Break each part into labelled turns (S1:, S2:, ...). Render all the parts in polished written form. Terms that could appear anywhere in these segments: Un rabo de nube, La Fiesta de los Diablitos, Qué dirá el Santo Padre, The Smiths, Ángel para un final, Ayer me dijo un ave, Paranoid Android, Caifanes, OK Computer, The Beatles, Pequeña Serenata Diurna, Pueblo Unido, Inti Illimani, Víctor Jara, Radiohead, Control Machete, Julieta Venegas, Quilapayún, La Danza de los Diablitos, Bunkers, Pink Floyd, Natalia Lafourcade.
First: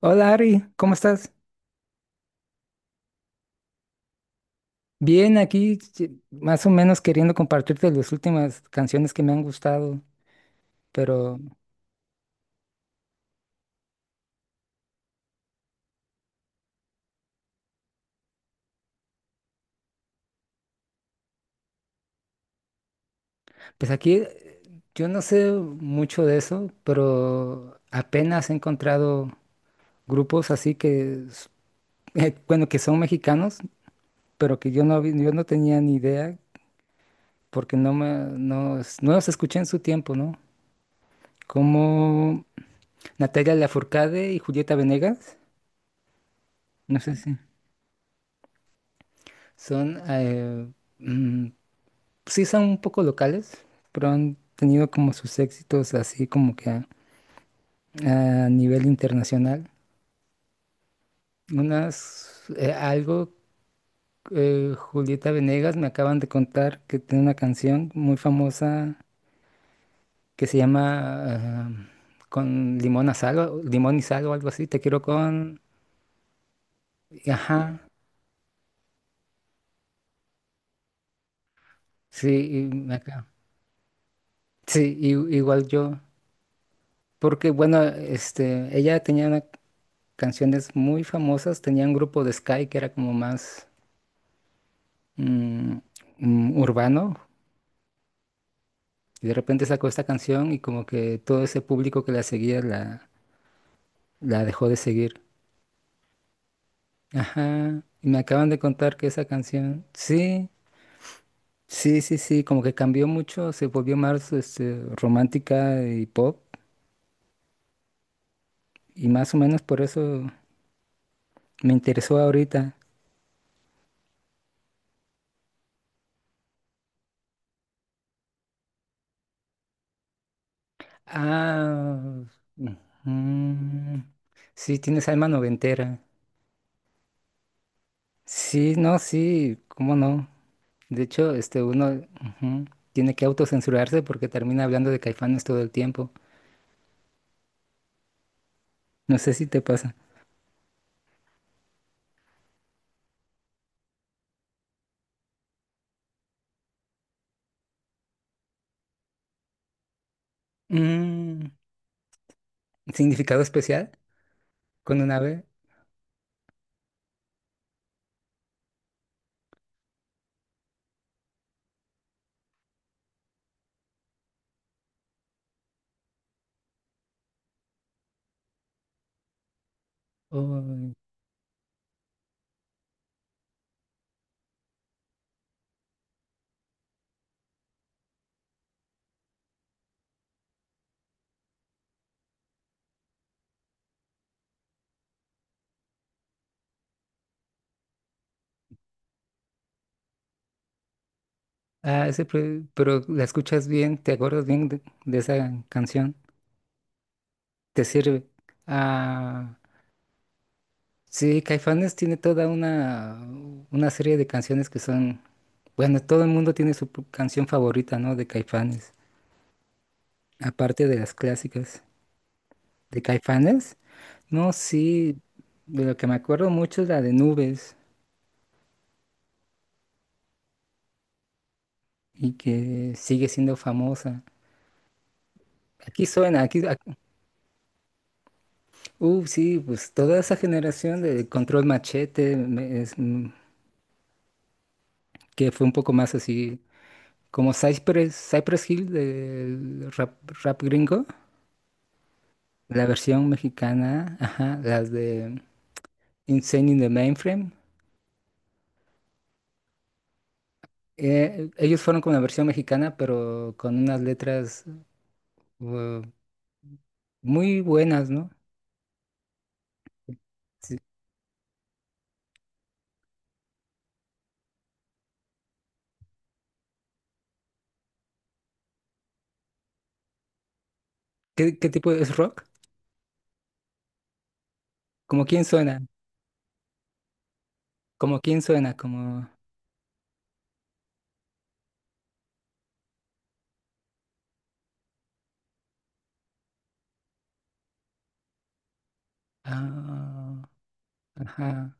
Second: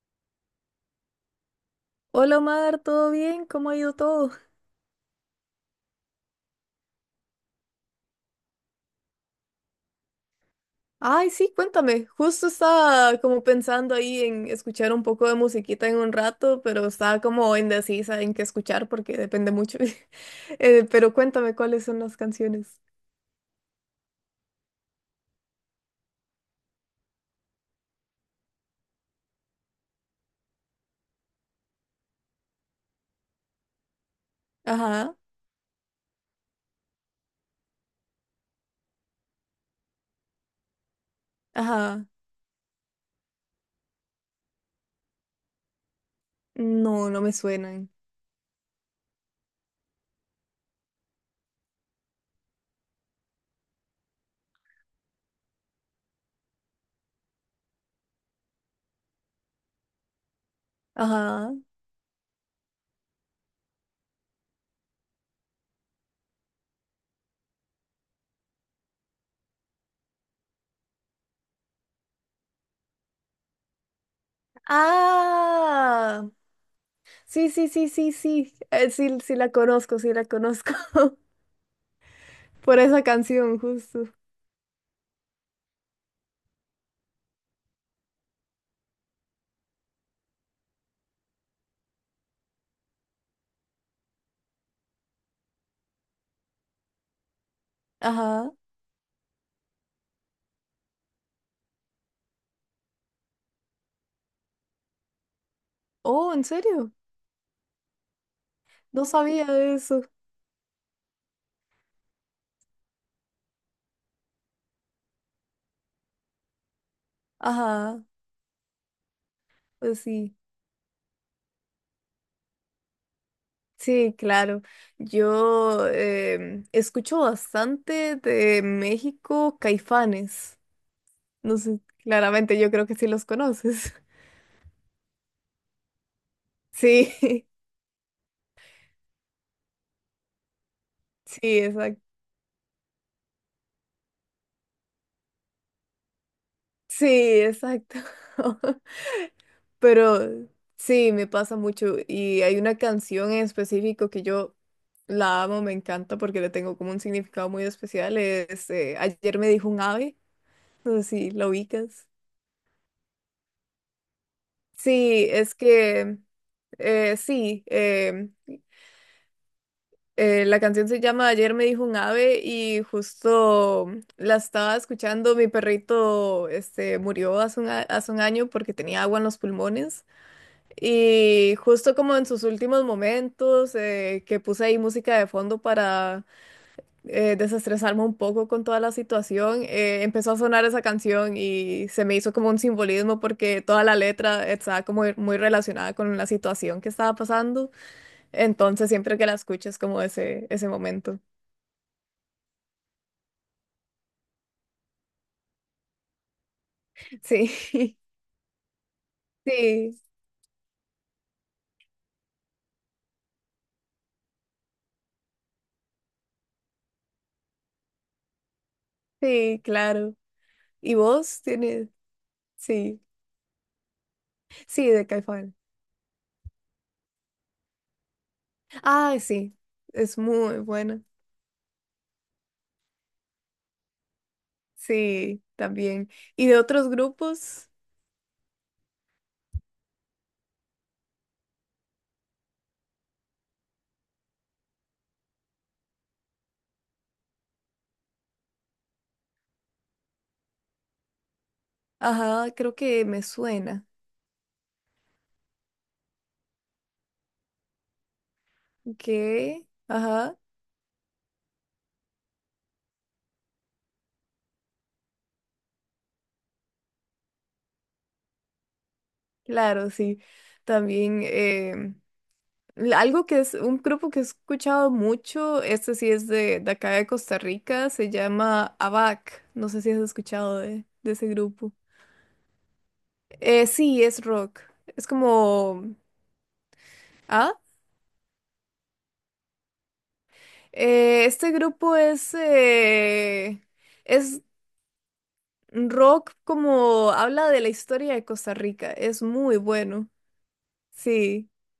S1: Hola Ari, ¿cómo estás?
S2: Hola Omar, ¿todo bien? ¿Cómo ha ido todo?
S1: Bien, aquí sí, más o menos queriendo compartirte las últimas canciones que me han gustado,
S2: Ay,
S1: pero
S2: sí, cuéntame. Justo estaba como pensando ahí en escuchar un poco de musiquita en un rato, pero estaba como indecisa en qué escuchar porque depende mucho. Pero cuéntame cuáles son las canciones.
S1: pues aquí yo no sé mucho de eso, pero apenas he encontrado grupos así que, bueno, que son mexicanos, pero que yo no,
S2: Ajá,
S1: vi- yo no tenía ni idea porque no, me, no, es- no los escuché en su tiempo, ¿no?
S2: ajá.
S1: Como Natalia Lafourcade y Julieta Venegas, no
S2: No,
S1: sé
S2: no me
S1: si
S2: suenan.
S1: son... eh, mm, sí son un poco locales, pero han tenido como sus éxitos así como que a nivel internacional.
S2: Ajá.
S1: Unas, algo, Julieta Venegas me acaban de contar que tiene una canción muy famosa que se llama Con limón a sal, limón y sal o algo así, te quiero con,
S2: Ah,
S1: y
S2: sí, sí,
S1: ajá,
S2: sí, sí, sí. Sí, sí la conozco, sí la conozco.
S1: sí, y
S2: Por
S1: me
S2: esa
S1: acá.
S2: canción, justo.
S1: Sí, igual yo. Porque bueno, este, ella tenía canciones muy famosas, tenía un grupo de Sky que era como más mm, urbano,
S2: Ajá.
S1: y de repente sacó esta canción y como que todo ese público que la seguía, la dejó de seguir.
S2: Oh, ¿en serio?
S1: Ajá, y me acaban de contar
S2: No
S1: que esa
S2: sabía de
S1: canción,
S2: eso.
S1: sí, sí, sí, sí, como que cambió mucho, se volvió más este, romántica y pop,
S2: Ajá,
S1: y más o menos por
S2: pues
S1: eso
S2: sí,
S1: me interesó ahorita.
S2: sí, claro. Yo escucho bastante de México Caifanes. No sé,
S1: Ah,
S2: claramente yo
S1: ujú.
S2: creo que sí los conoces.
S1: Sí, tienes alma noventera.
S2: Sí,
S1: Sí, no, sí, cómo no. De hecho,
S2: sí,
S1: este uno,
S2: exacto.
S1: ujú, tiene que autocensurarse porque termina hablando de Caifanes todo el tiempo.
S2: Sí, exacto.
S1: No sé si te pasa.
S2: Pero sí, me pasa mucho. Y hay una canción en específico que yo la amo, me encanta porque le tengo como un significado muy especial. Es Ayer me dijo un ave. No sé si la
S1: Mm,
S2: ubicas.
S1: ¿Significado especial con un
S2: Sí,
S1: ave?
S2: es que sí, la canción se llama Ayer me dijo un ave y justo la estaba escuchando. Mi perrito este, murió hace un año porque tenía agua en los pulmones.
S1: Oh,
S2: Y justo como en sus últimos momentos, que puse ahí música de fondo para desestresarme un poco con toda la situación, empezó a sonar esa canción y se me hizo como un simbolismo porque toda la letra estaba como muy relacionada con la situación que estaba pasando. Entonces, siempre que la escucho es como ese momento.
S1: ese pero la escuchas bien, te acuerdas bien de esa canción. Te
S2: Sí,
S1: sirve. Ah,
S2: sí,
S1: sí, Caifanes tiene toda una serie de canciones que son. Bueno, todo el mundo tiene su canción favorita, ¿no? De Caifanes.
S2: sí, claro.
S1: Aparte
S2: ¿Y
S1: de las
S2: vos
S1: clásicas.
S2: tienes? Sí,
S1: ¿De Caifanes? No,
S2: sí, de
S1: sí,
S2: Caifán.
S1: de lo que me acuerdo mucho es la de Nubes,
S2: Ah, sí, es muy buena.
S1: y que sigue siendo famosa.
S2: Sí,
S1: Aquí
S2: también.
S1: suena,
S2: ¿Y de
S1: aquí,
S2: otros grupos?
S1: sí, pues toda esa generación de Control Machete, es, que fue un poco más así, como Cypress Hill del rap, rap gringo,
S2: Ajá, creo
S1: la
S2: que me
S1: versión
S2: suena.
S1: mexicana, ajá, las de Insane in the Mainframe.
S2: ¿Qué? Ajá,
S1: Ellos fueron con la versión mexicana, pero con unas letras uh, muy buenas, ¿no?
S2: claro, sí.
S1: Sí.
S2: También algo que es un grupo que he escuchado mucho, este sí es de acá de Costa Rica, se llama ABAC. No sé si has escuchado de ese
S1: ¿Qué
S2: grupo.
S1: tipo es rock?
S2: Sí, es rock. Es
S1: Como quién suena,
S2: como... ¿Ah?
S1: como quién suena, como.
S2: Este grupo es rock, como habla de la historia de Costa Rica. Es muy bueno.
S1: Ah,
S2: Sí.
S1: ajá,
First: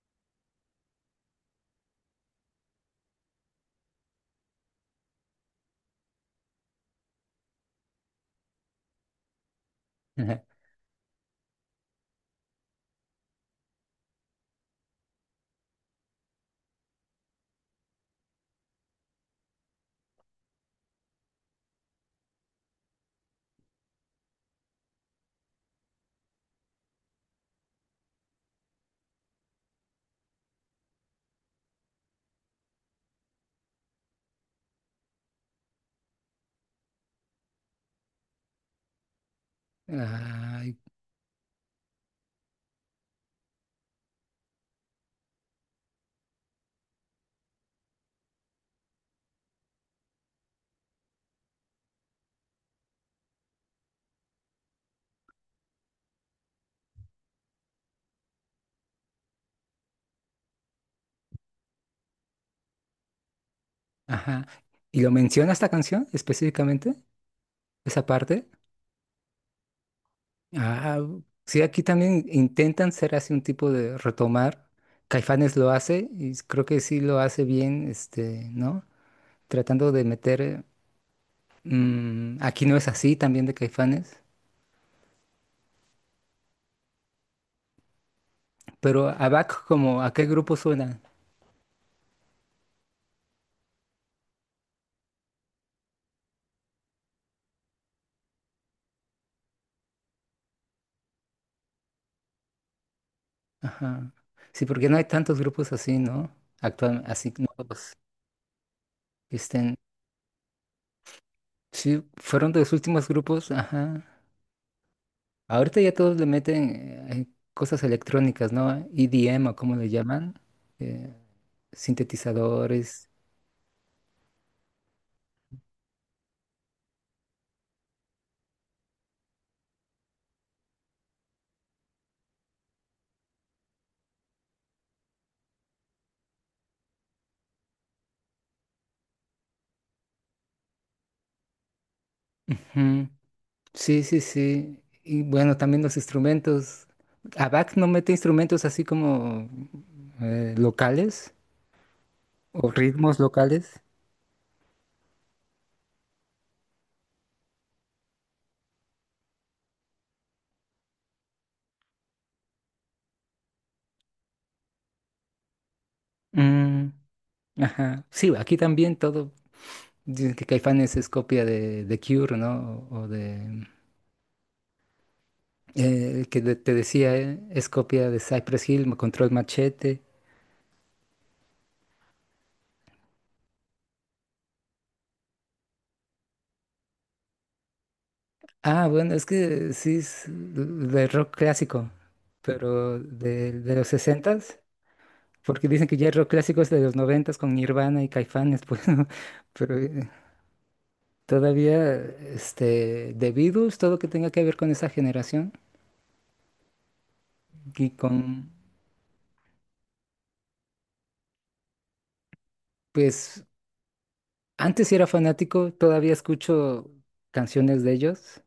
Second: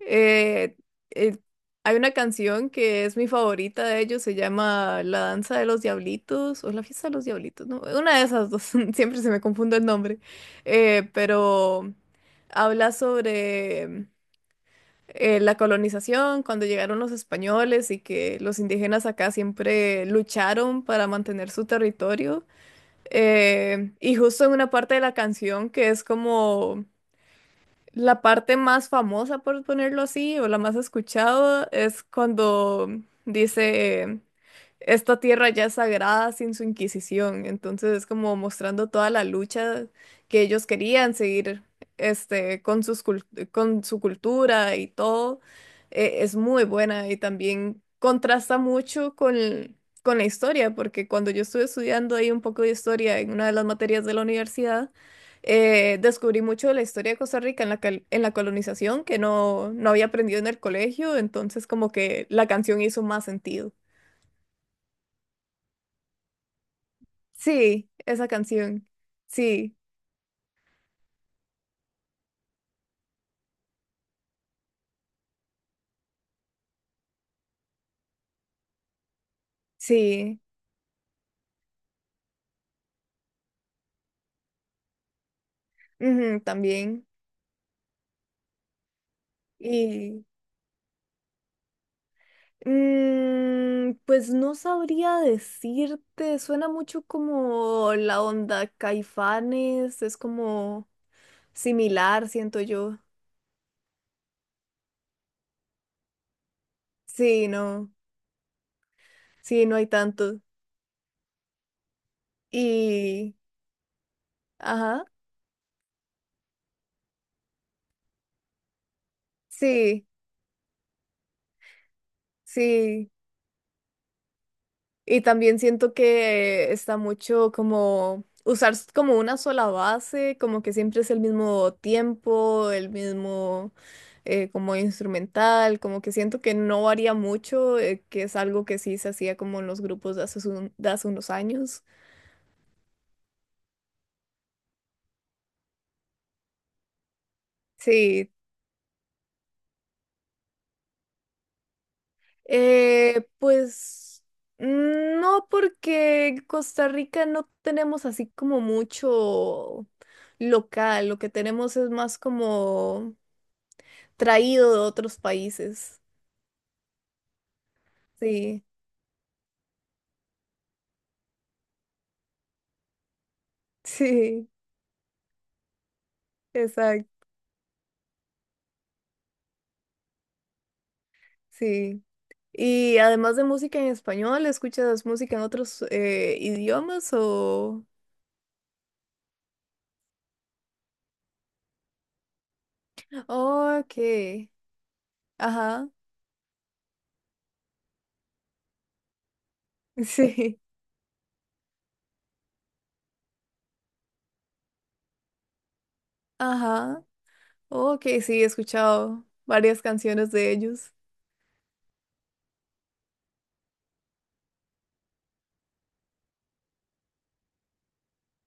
S2: Eh, eh, Hay una canción que es mi favorita de ellos, se llama La Danza de los Diablitos o La Fiesta de los Diablitos, ¿no? Una de esas dos, siempre se me confunde el nombre.
S1: ajá,
S2: Pero habla sobre la colonización, cuando llegaron los españoles y que los indígenas acá siempre lucharon para mantener su territorio. Y justo en una parte de la canción que es como... La parte más famosa, por ponerlo así, o la más escuchada, es cuando dice, esta tierra ya es sagrada sin su Inquisición. Entonces es como mostrando toda la lucha que ellos
S1: ay,
S2: querían seguir, este, con su cultura y todo. Es muy buena y también contrasta mucho con la historia, porque cuando yo estuve estudiando ahí un poco de historia en una de las materias de la universidad, descubrí mucho de la historia de Costa Rica en la colonización que no, no había aprendido en el colegio, entonces como que la canción hizo más sentido.
S1: ajá. ¿Y lo menciona esta canción específicamente?
S2: Sí,
S1: ¿Esa
S2: esa
S1: parte?
S2: canción. Sí,
S1: Ah, sí, aquí también intentan ser así un tipo de retomar. Caifanes lo hace y creo que sí lo hace bien, este, ¿no? Tratando de
S2: sí,
S1: meter. Aquí no es así también de Caifanes,
S2: ujú, también.
S1: pero ABAC, como ¿a
S2: Y
S1: qué grupo suena?
S2: pues no sabría decirte, suena mucho como la onda Caifanes, es como similar, siento yo.
S1: Ajá. Sí, porque no hay tantos grupos así, ¿no? Actual, así, no.
S2: Sí, no, sí,
S1: Este,
S2: no hay tanto.
S1: sí, fueron de los últimos
S2: Y,
S1: grupos, ajá.
S2: ajá,
S1: Ahorita ya todos le meten cosas electrónicas, ¿no? EDM, o como le
S2: sí.
S1: llaman, eh, sintetizadores.
S2: Sí, y también siento que está mucho como usar como una sola base, como que siempre es el mismo tiempo, el mismo como instrumental, como que siento que no varía mucho, que es algo que sí se hacía como en los grupos de hace unos años.
S1: Ujú. Sí, sí, sí. Y bueno, también los instrumentos. ABAC no mete
S2: Sí,
S1: instrumentos así como locales o ritmos locales.
S2: pues no, porque en Costa Rica no tenemos así como mucho local, lo que tenemos es más como... traído de otros países.
S1: Mm, ajá. Sí, aquí
S2: Sí,
S1: también todo. Dicen que Caifanes es copia de Cure, ¿no? O de
S2: sí,
S1: que te decía,
S2: exacto,
S1: es copia de Cypress Hill, Control Machete.
S2: sí. Y además de música en español, ¿escuchas música en otros idiomas o...?
S1: Ah, bueno, es que sí es de rock clásico, pero de
S2: Oh,
S1: los
S2: ok,
S1: sesentas, porque dicen
S2: ajá,
S1: que ya el rock clásico es de los noventas con Nirvana y Caifanes, pues, ¿no? Pero
S2: sí,
S1: todavía este, The Beatles, todo lo que tenga que ver con esa generación,
S2: ajá,
S1: y
S2: oh, ok, sí, he
S1: con,
S2: escuchado varias canciones de ellos.
S1: pues, antes sí era fanático, todavía escucho canciones de ellos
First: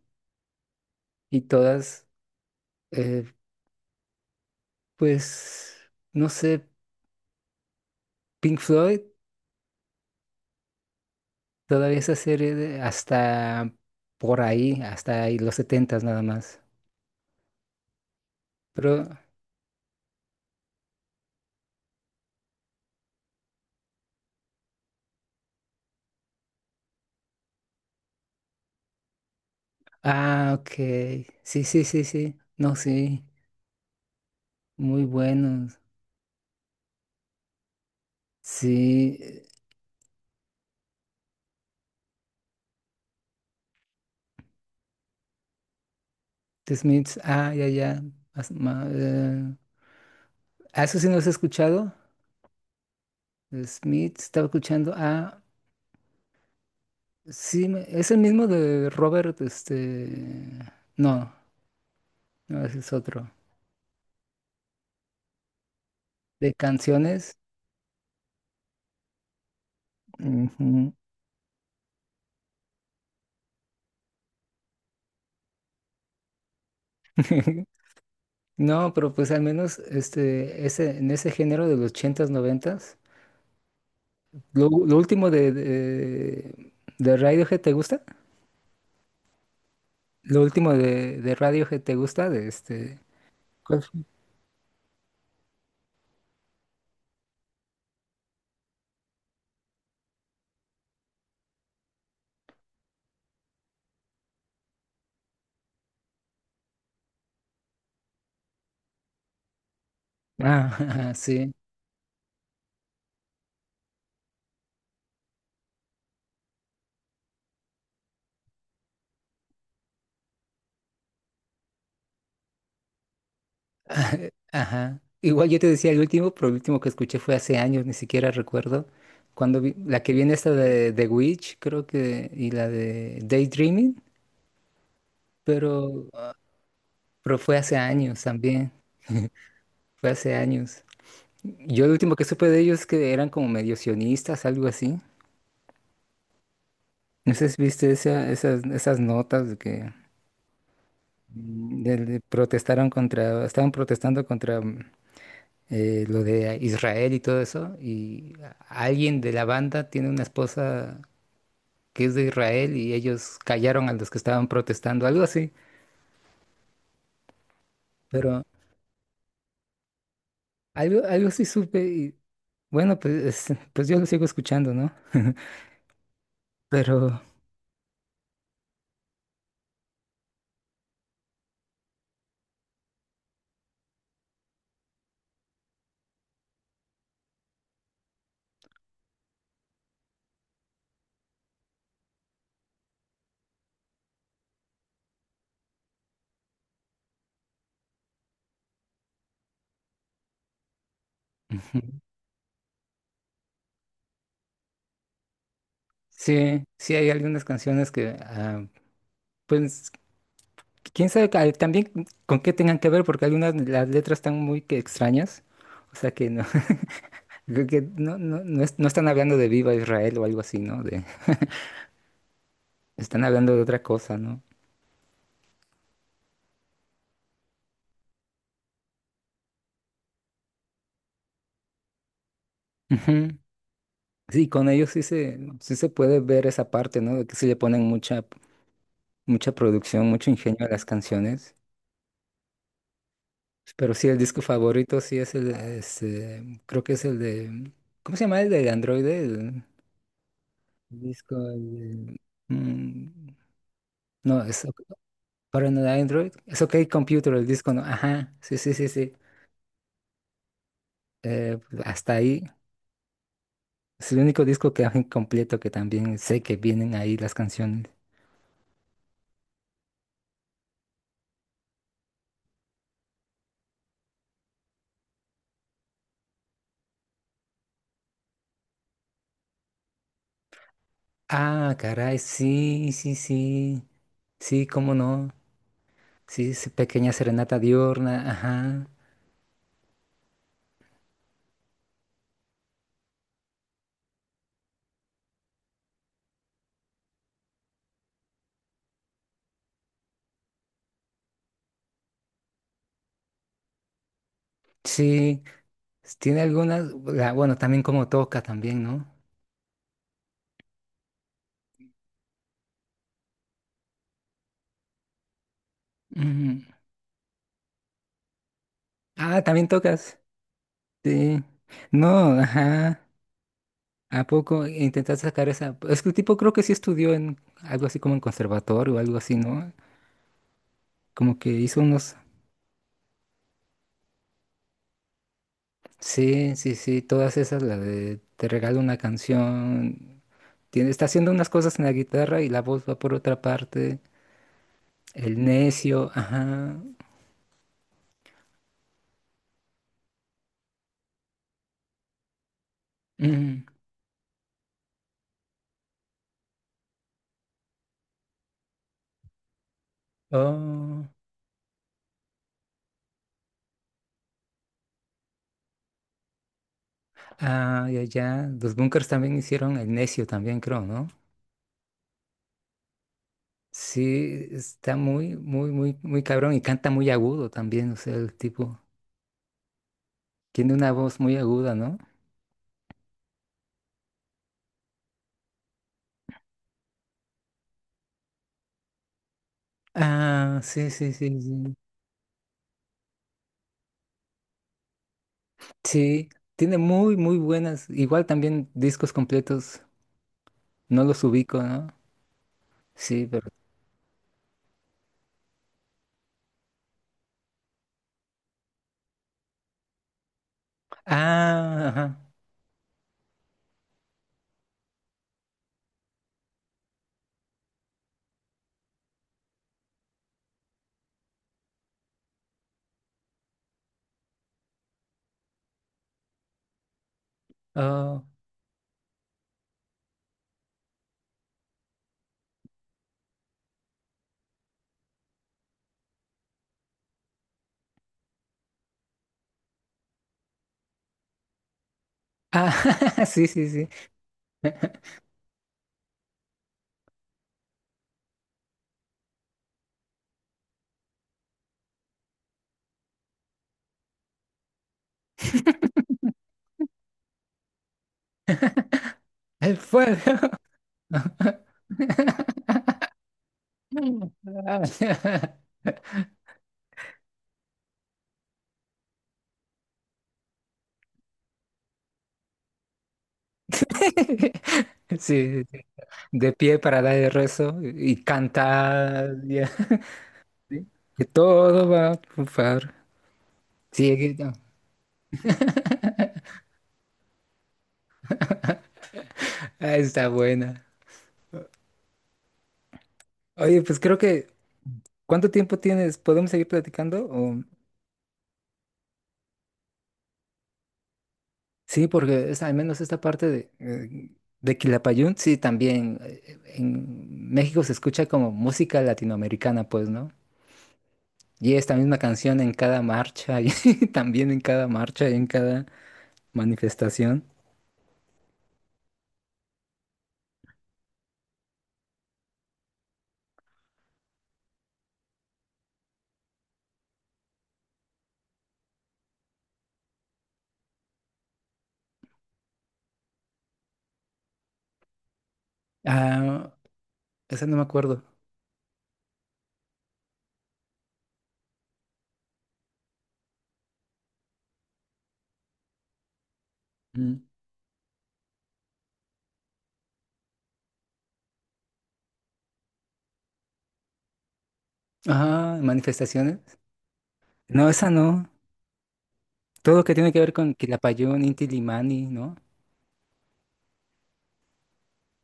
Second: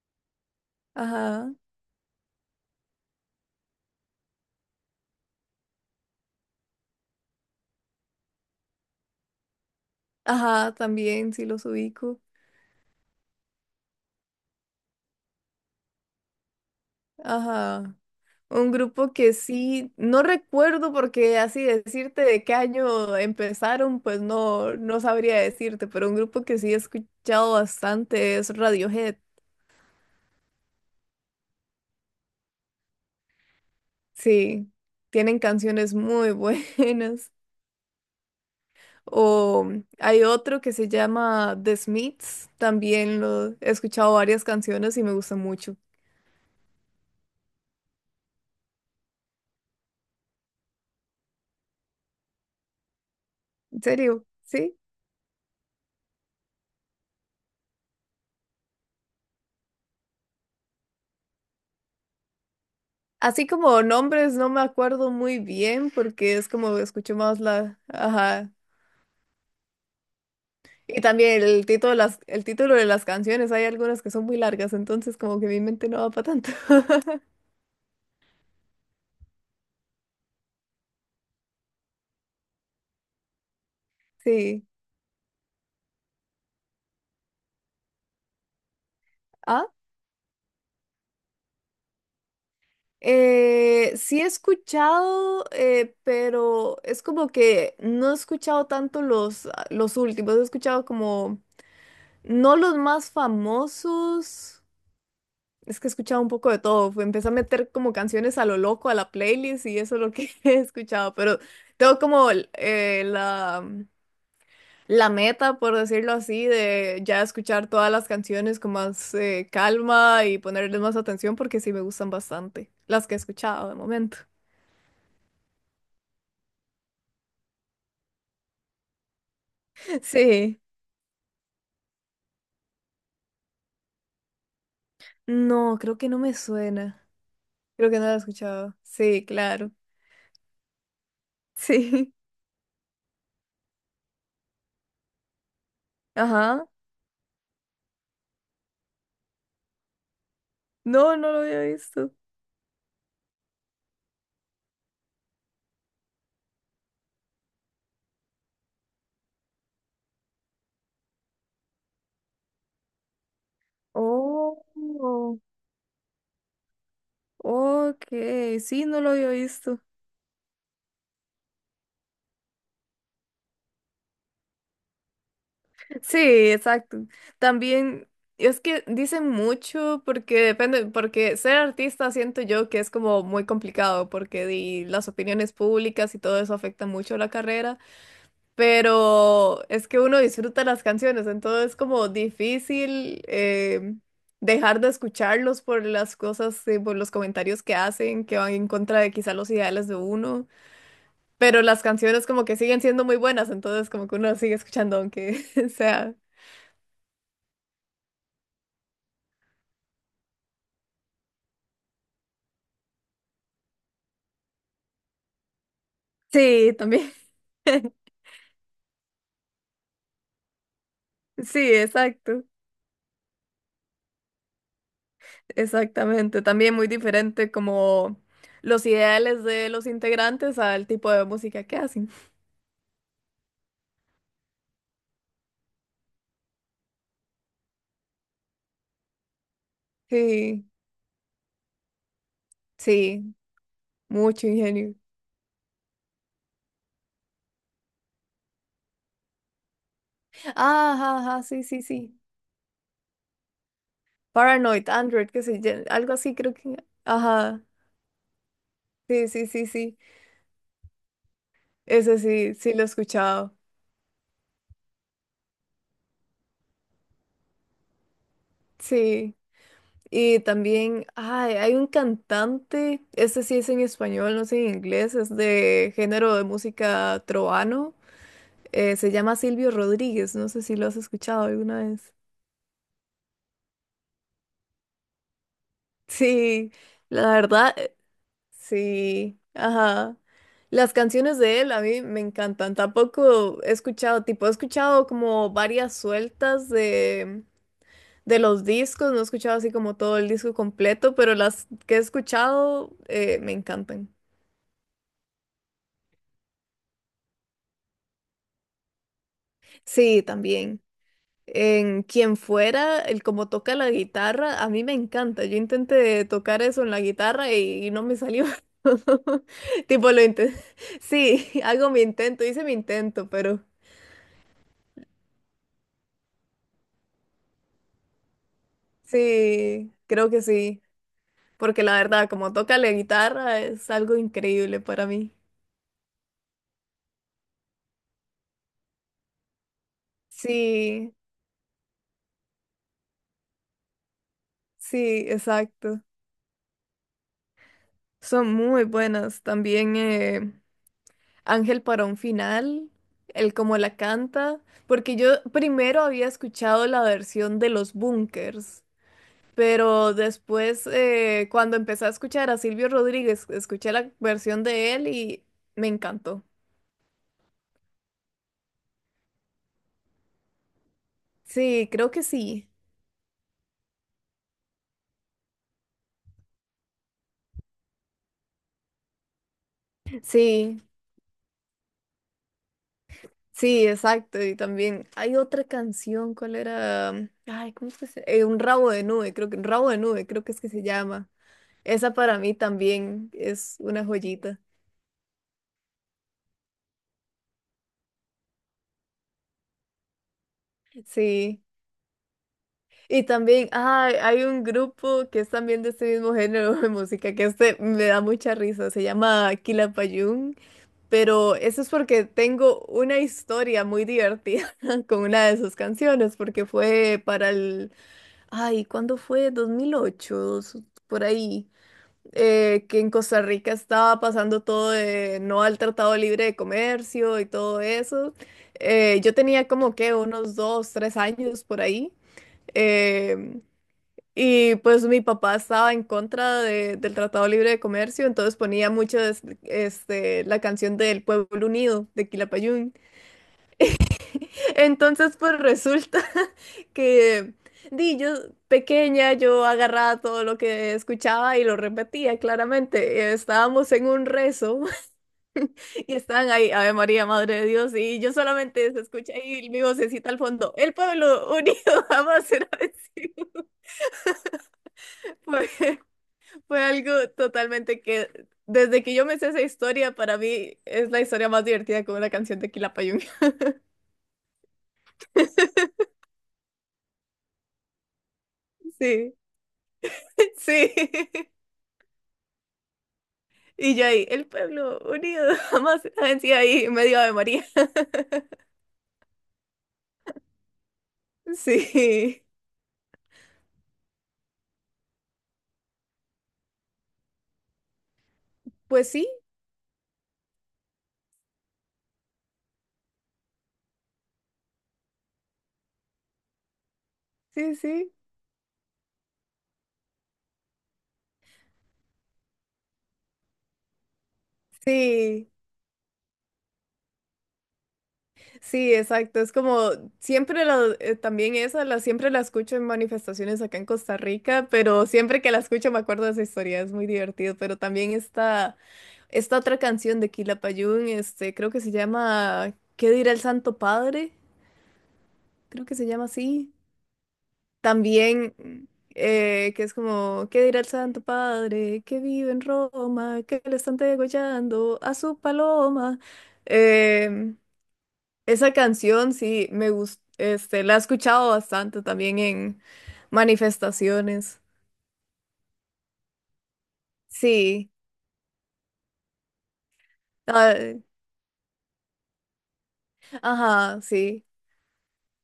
S1: y
S2: Ajá,
S1: todas, eh, pues, no sé. Pink Floyd,
S2: ajá, también, sí los
S1: todavía esa
S2: ubico.
S1: serie hasta por ahí, hasta ahí, los setentas nada más.
S2: Ajá. Un
S1: Pero,
S2: grupo que sí, no recuerdo porque así decirte de qué año empezaron, pues no, no sabría decirte, pero un grupo que sí he escuchado bastante es Radiohead.
S1: ah, ok. Sí, sí, sí, sí. No, sí.
S2: Sí,
S1: Muy
S2: tienen
S1: buenos.
S2: canciones muy buenas.
S1: Sí.
S2: O hay otro que se llama The Smiths, también lo he escuchado varias canciones y me gusta mucho.
S1: The Smiths, ah, ya, ya. as- ma- eh, Eso sí no los he escuchado. The
S2: En
S1: Smiths,
S2: serio,
S1: estaba
S2: sí.
S1: escuchando. Ah, sí, es el mismo de Robert, este. No, no, ese es otro.
S2: Así como nombres no me acuerdo muy bien porque es
S1: De
S2: como escucho
S1: canciones.
S2: más la, ajá.
S1: Ujú.
S2: Y también el título de las, el título de las canciones, hay algunas que son muy largas, entonces como que mi mente no va para tanto.
S1: No, pero pues al menos este, ese, en ese género de los ochentas, noventas.
S2: Sí.
S1: Lo último de Radiohead, ¿te gusta?
S2: Ah,
S1: Lo último de Radiohead, ¿te gusta? De este. ¿Cuál fue?
S2: sí he escuchado, pero es como que no he escuchado tanto los últimos, he escuchado como, no los más famosos, es que he escuchado un poco de todo, empecé a meter como canciones a lo loco a la playlist y eso es lo que he
S1: Ah, ajá,
S2: escuchado, pero
S1: sí.
S2: tengo como la meta, por decirlo así, de ya escuchar todas las canciones con más calma y ponerles más atención porque sí me gustan bastante, las que he escuchado de momento.
S1: Ajá. Igual yo te decía el último, pero el último que escuché fue hace años, ni siquiera recuerdo. Cuando la que viene esta
S2: Sí,
S1: de The Witch, creo que, y la de Daydreaming,
S2: no, creo
S1: pero,
S2: que no me suena.
S1: pero fue hace
S2: Creo que no la he
S1: años también.
S2: escuchado. Sí, claro.
S1: Fue hace años. Yo lo
S2: Sí,
S1: último que supe de ellos es que eran como medio sionistas, algo así.
S2: ajá.
S1: No sé si viste esas notas de que
S2: No, no lo había
S1: de-
S2: visto.
S1: de protestaron contra, estaban protestando contra lo de Israel y todo eso. Y alguien de la banda tiene una esposa que es de Israel y ellos callaron a los que estaban protestando, algo
S2: Oh,
S1: así.
S2: ok,
S1: Pero
S2: sí, no lo había visto.
S1: algo sí supe y bueno, pues, pues yo lo sigo escuchando, ¿no?
S2: Sí, exacto.
S1: Pero
S2: También es que dicen mucho porque depende, porque ser artista siento yo que es como muy complicado porque las opiniones públicas y todo eso afecta mucho la carrera, pero es que uno disfruta las canciones, entonces es como difícil dejar de escucharlos por las cosas, por los comentarios que hacen, que van en contra de quizá los ideales de uno, pero
S1: ujú,
S2: las canciones como que siguen siendo muy buenas, entonces como que uno las sigue escuchando aunque sea.
S1: sí, sí hay algunas canciones pues quién sabe también con qué tengan que ver, porque algunas de las letras están muy que extrañas. O sea que no,
S2: Sí, también.
S1: creo que no, no, no, no están hablando de Viva Israel o algo así, ¿no? De,
S2: Sí, exacto.
S1: están hablando de otra cosa, ¿no?
S2: Exactamente. También muy diferente como los ideales de los integrantes al tipo de música que hacen.
S1: Ujú. Sí, con ellos sí se, puede ver esa parte, ¿no? De que sí le ponen mucha, mucha producción, mucho ingenio
S2: Sí,
S1: a las canciones.
S2: sí,
S1: Pero sí, el disco
S2: mucho ingenio.
S1: favorito sí es el, este, creo que es el de, ¿cómo se llama el del androide? El
S2: Ajá,
S1: disco,
S2: ajá, sí, sí, sí.
S1: mm, no, es.
S2: Paranoid, Android, ¿qué sé
S1: Para
S2: yo?
S1: un
S2: Algo
S1: Android,
S2: así creo
S1: es OK
S2: que.
S1: Computer, el
S2: Ajá,
S1: disco, no. Ajá, sí, sí, sí, sí.
S2: sí, sí, sí, sí.
S1: Eh, Hasta
S2: Ese
S1: ahí.
S2: sí, sí lo he escuchado.
S1: Es el único disco que hay completo, que también sé que vienen ahí las canciones.
S2: Sí. Y también, ay, hay un cantante, este sí es en español, no sé en inglés, es de género de música trovano. Se llama Silvio Rodríguez, no sé si lo has escuchado
S1: Ah,
S2: alguna vez.
S1: caray, sí, sí, sí. Sí, cómo no. Sí, sí,
S2: Sí,
S1: Pequeña
S2: la
S1: Serenata
S2: verdad,
S1: Diurna, ajá.
S2: sí, ajá. Las canciones de él a mí me encantan. Tampoco he escuchado, tipo, he escuchado como varias sueltas de los discos, no he escuchado así como todo el disco completo, pero las que he escuchado me encantan.
S1: Sí, tiene algunas. Bueno, también como toca también, ¿no?
S2: Sí, también. En quien fuera, el como toca la guitarra, a mí me encanta. Yo intenté tocar
S1: Ujú.
S2: eso en la guitarra y no me salió.
S1: Ah, también
S2: Tipo,
S1: tocas.
S2: lo intenté.
S1: Sí.
S2: Sí, hago mi
S1: No,
S2: intento, hice mi
S1: ajá.
S2: intento, pero
S1: ¿A poco intentaste sacar esa? Es que el tipo creo que sí estudió en algo así como en conservatorio o algo así, ¿no?
S2: sí, creo que sí.
S1: Como que hizo
S2: Porque la
S1: unos.
S2: verdad, como toca la guitarra es algo increíble para mí.
S1: Sí, sí, sí, todas esas, la de te regalo una canción. Tiene, está
S2: Sí,
S1: haciendo unas cosas en la guitarra y la voz va por otra parte.
S2: sí,
S1: El
S2: exacto.
S1: necio, ajá.
S2: Son muy buenas también. Ángel para un final, el
S1: Mm,
S2: cómo la canta, porque yo primero había escuchado la versión de los Bunkers, pero después
S1: oh,
S2: cuando empecé a escuchar a Silvio Rodríguez, escuché la versión de él y me encantó.
S1: ah, ya, ya. Los Bunkers también hicieron el necio también, creo, ¿no?
S2: Sí, creo que sí.
S1: Sí, está muy, muy, muy, muy cabrón y canta muy agudo también, o sea, el tipo tiene
S2: Sí,
S1: una voz muy aguda, ¿no?
S2: sí, exacto. Y también hay otra canción, ¿cuál era? Ay, ¿cómo es que se un rabo de nube, creo que un rabo de nube, creo que
S1: Ah,
S2: es que se
S1: sí, sí,
S2: llama.
S1: sí, sí.
S2: Esa para mí también es una joyita.
S1: Sí, tiene muy, muy buenas. Igual también discos completos. No los ubico,
S2: Sí.
S1: ¿no?
S2: Y
S1: Sí, pero.
S2: también, ah, hay un grupo que es también de este mismo género de música, que este me da mucha risa, se llama Quilapayún, pero eso
S1: Ah,
S2: es
S1: ajá.
S2: porque tengo una historia muy divertida con una de sus canciones, porque fue para el, ay, ¿cuándo fue? 2008, por ahí, que en Costa Rica estaba pasando todo de no al Tratado Libre de Comercio y todo
S1: Oh.
S2: eso. Yo tenía como que unos dos, tres años por ahí. eh, y pues mi papá estaba en contra del Tratado Libre de Comercio, entonces ponía mucho este, la canción del Pueblo Unido de
S1: Ah,
S2: Quilapayún.
S1: sí, sí, sí.
S2: Entonces pues resulta que di, yo pequeña, yo agarraba todo lo que escuchaba y lo repetía claramente. Estábamos en un rezo y estaban ahí, Ave María, Madre de Dios, y yo solamente se escucha ahí
S1: El
S2: mi vocecita al
S1: fuego.
S2: fondo, el Pueblo Unido jamás será vencido.
S1: Mm. Ah.
S2: Fue algo totalmente que, desde que yo me sé esa historia, para mí es la historia más divertida con una canción de Quilapayún.
S1: Sí, sí, sí. De pie para dar el rezo y
S2: Sí,
S1: cantar. Ya. Sí. Que
S2: sí.
S1: todo va a triunfar.
S2: Y yo
S1: Sí,
S2: ahí,
S1: aquí
S2: el
S1: está.
S2: pueblo unido jamás venció ahí, medio de María.
S1: Ah, está buena.
S2: Sí.
S1: Oye, pues creo que. ¿Cuánto tiempo tienes? ¿Podemos seguir platicando? O.
S2: Pues sí,
S1: Sí, porque es, al menos esta parte de, de Quilapayún, sí, también en
S2: sí,
S1: México se
S2: sí.
S1: escucha como música latinoamericana, pues, ¿no? Y esta misma canción en cada marcha, y también en cada marcha y en
S2: Sí.
S1: cada manifestación.
S2: Sí, exacto. Es como siempre la, también esa, la, siempre la escucho en manifestaciones acá en Costa Rica, pero siempre que la escucho me acuerdo de esa historia, es muy divertido. Pero también está esta otra canción de Quilapayún, este, creo que se llama ¿Qué dirá el Santo Padre? Creo que se llama así.
S1: Ah, esa no me acuerdo.
S2: También, que es como ¿Qué dirá el Santo Padre? Que vive en Roma, que le están degollando a su paloma.
S1: Mm.
S2: Em, Esa canción sí me gusta, este, la he escuchado bastante también en manifestaciones.
S1: Ah, manifestaciones. No,
S2: Sí,
S1: esa no. Todo lo que tiene que ver con
S2: ah,
S1: Quilapayún, Inti Illimani, ¿no?
S2: ajá, sí.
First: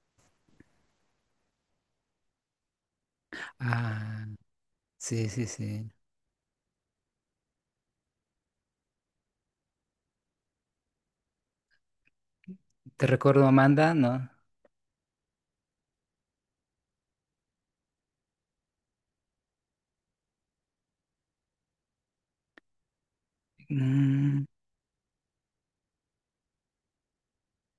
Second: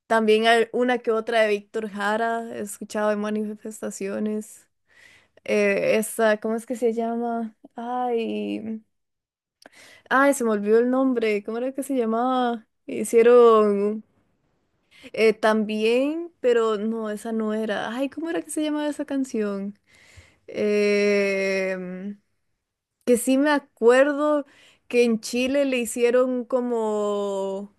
S2: También hay una que otra de Víctor Jara he escuchado en
S1: Ah,
S2: manifestaciones.
S1: sí, sí, sí.
S2: Esa, ¿cómo es que se llama? Ay, ay, se me olvidó el nombre. ¿Cómo era que se llamaba?
S1: ¿Te recuerdo, Amanda?
S2: Hicieron
S1: No.
S2: también, pero no, esa no era. Ay, ¿cómo era que se llamaba esa canción? Eh, Que sí me
S1: Mm,
S2: acuerdo que en Chile le hicieron como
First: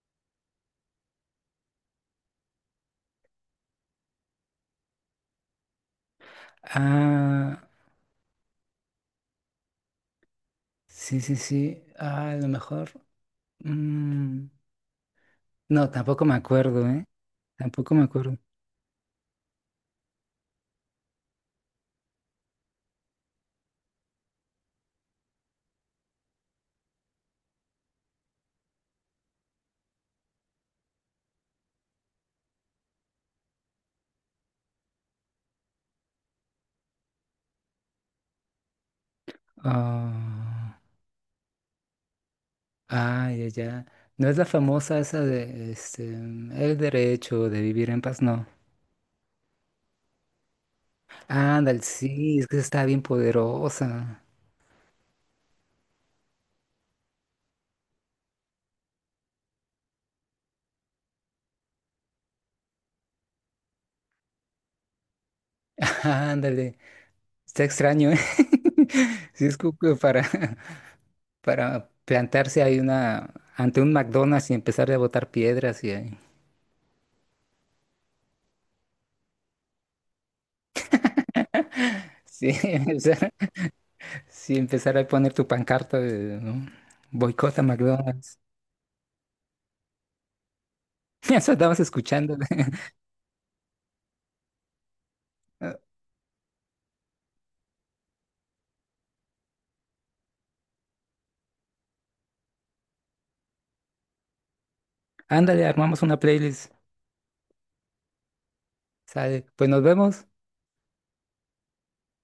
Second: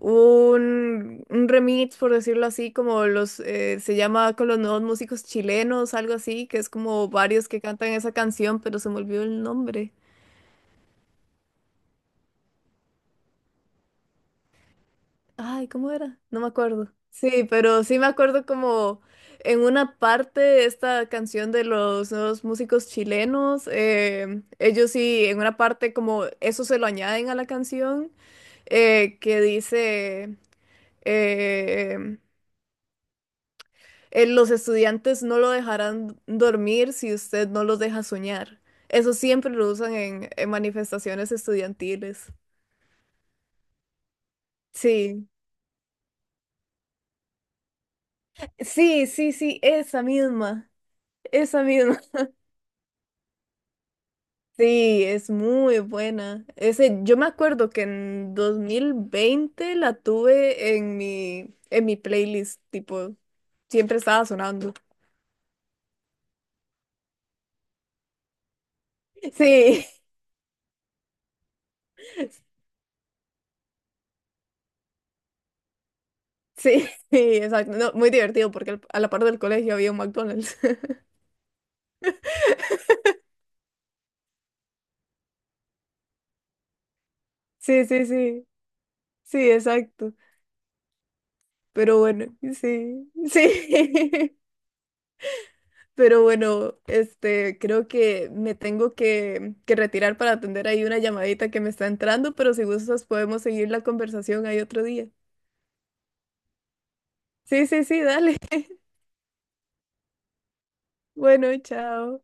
S2: un remix, por decirlo así, como se llama con los nuevos músicos chilenos, algo así, que es como varios
S1: ah,
S2: que cantan esa canción, pero se me olvidó el nombre.
S1: sí, sí, sí. Ah, a lo mejor. Mm,
S2: Ay,
S1: no,
S2: ¿cómo era?
S1: tampoco me
S2: No me
S1: acuerdo,
S2: acuerdo.
S1: ¿eh?
S2: Sí, pero
S1: Tampoco
S2: sí
S1: me
S2: me
S1: acuerdo.
S2: acuerdo como en una parte esta canción de los nuevos músicos chilenos, ellos sí, en una parte como eso se lo añaden a la canción. Que dice, eh, los estudiantes no lo dejarán dormir si usted no los deja soñar. Eso siempre lo usan en
S1: Ah,
S2: manifestaciones estudiantiles.
S1: ah, ya, ya. No es la famosa esa
S2: Sí,
S1: de este, el derecho de vivir en paz, no.
S2: sí, sí, sí, esa misma, esa
S1: Ándale,
S2: misma.
S1: sí, es que está bien poderosa.
S2: Sí, es muy buena. Ese, yo me acuerdo que en 2020 la tuve en mi playlist, tipo, siempre estaba sonando.
S1: Ándale, está extraño, ¿eh? Sí, es como
S2: Sí.
S1: que para, para plantarse ahí una, ante un McDonald's y empezar a botar piedras y ahí.
S2: Sí, exacto. No, muy divertido porque a la par del colegio había un McDonald's.
S1: Sí, o sea, si empezara a poner tu pancarta de, ¿no? Boicota
S2: Sí, sí,
S1: McDonald's.
S2: sí. Sí, exacto.
S1: Eso andabas
S2: Pero bueno,
S1: escuchando.
S2: sí, sí. Pero bueno, este, creo que me tengo que retirar para atender ahí una llamadita que me está entrando, pero si gustas podemos seguir la conversación ahí otro día.
S1: Ándale, armamos una playlist.
S2: Sí, sí, sí, dale.
S1: Sale. Pues nos vemos.
S2: Bueno, chao.